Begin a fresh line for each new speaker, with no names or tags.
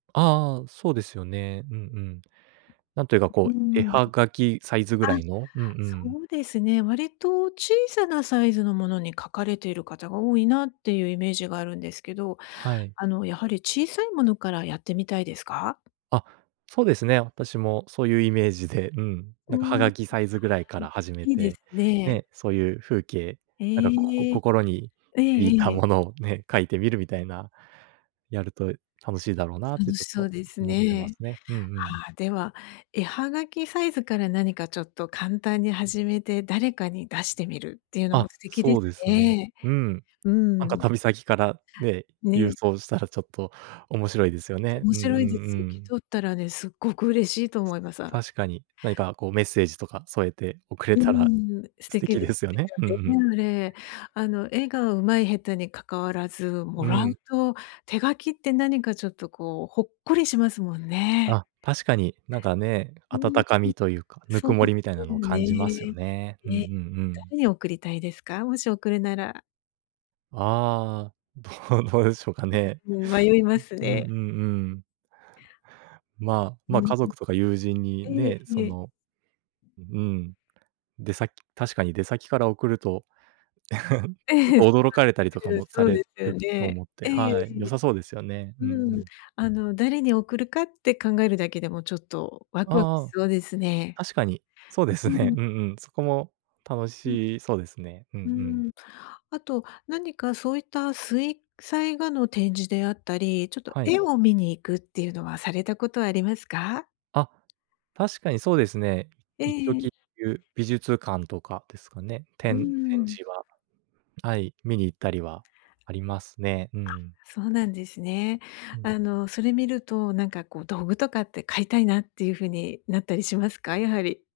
ああ、そうですよね。うんうん。なんというか
う
こ
ー
う、絵
ん。
葉
あ、
書きサイズぐらいの。うんう
そ
ん。
うですね。割と小さなサイズのものに書かれている方が多いなっていうイメージがあるんですけど、
はい。
あのやはり小さいものからやってみたいですか？
あ、そうですね。私もそういうイメージで、うん。
う
なんかハ
ん。あ
ガ
あ、
キサイズぐらいから始め
いいで
て、
すね。
ね、そういう風景、なんかここ
ええ。
心に
ええ
響いた
ええ。
ものをね、書いてみるみたいな。やると楽しいだろうなって
楽
ち
し
ょっ
そ
と
うです
思ってま
ね。
すね、うんうん。
ああ、では、絵葉書きサイズから何かちょっと簡単に始めて誰かに出してみるっていうのも
あ、
素敵で
そ
す
うですね。
ね。
うん。
う
なんか
ん。
旅先から、ね、郵
ね。
送したらちょっと面白いですよね。
面
うんう
白いで
んう
すよ。受け
ん。
取ったらね、凄く嬉しいと思います。
確かに、何かこうメッセージとか添えて送れ
うー
たら
ん、素
素
敵
敵
で
で
す
すよ
ね
ね。うんうん。
あの絵が上手い下手にかかわらず、
う
もらう
ん。
と手書きって何かちょっとこうほっこりしますもんね。
あ、確かに、なんかね、
う
温
ん。
かみというか、
そう
温も
で
りみたいな
す
のを
よ
感じますよ
ね。
ね。うんう
ね、
んうん。
誰に送りたいですか？もし送るなら。
ああ、どうどうでしょうかね。
うん、迷います
うん、う
ね。
んうんうん。まあ、
う
ま
ん。
家族とか友人に
ええ、
ね、
え
そ
え。
の、うん、出先確かに出先から送ると、ちょっ と驚かれたり とか
うん、
もさ
そう
れ
ですよ
ると
ね。
思って、
ええ
はい、良
ええ。
さそうですよね。うんう
うん、
ん。
あの誰に送るかって考えるだけでもちょっとわくわくし
ああ。
そうですね。
確かに。そうです
う
ね。
ん。
うんうん、そこも楽
うん。
しそうですね。うんう
う
ん。
ん、あと何かそういった水彩画の展示であったり、ちょっと
はい。
絵を観に行くっていうのはされたことはありますか？
あ、確かにそうですね。
え
一時、
え。
く美術館とかですかね。
う
展展
ん。
示は、はい、観に行ったりはありますね。うんう
あ、
ん。
そうなんですね。
うん。
あのそれ見ると、なんかこう道具とかって買いたいなっていう風になったりしますか？やはり。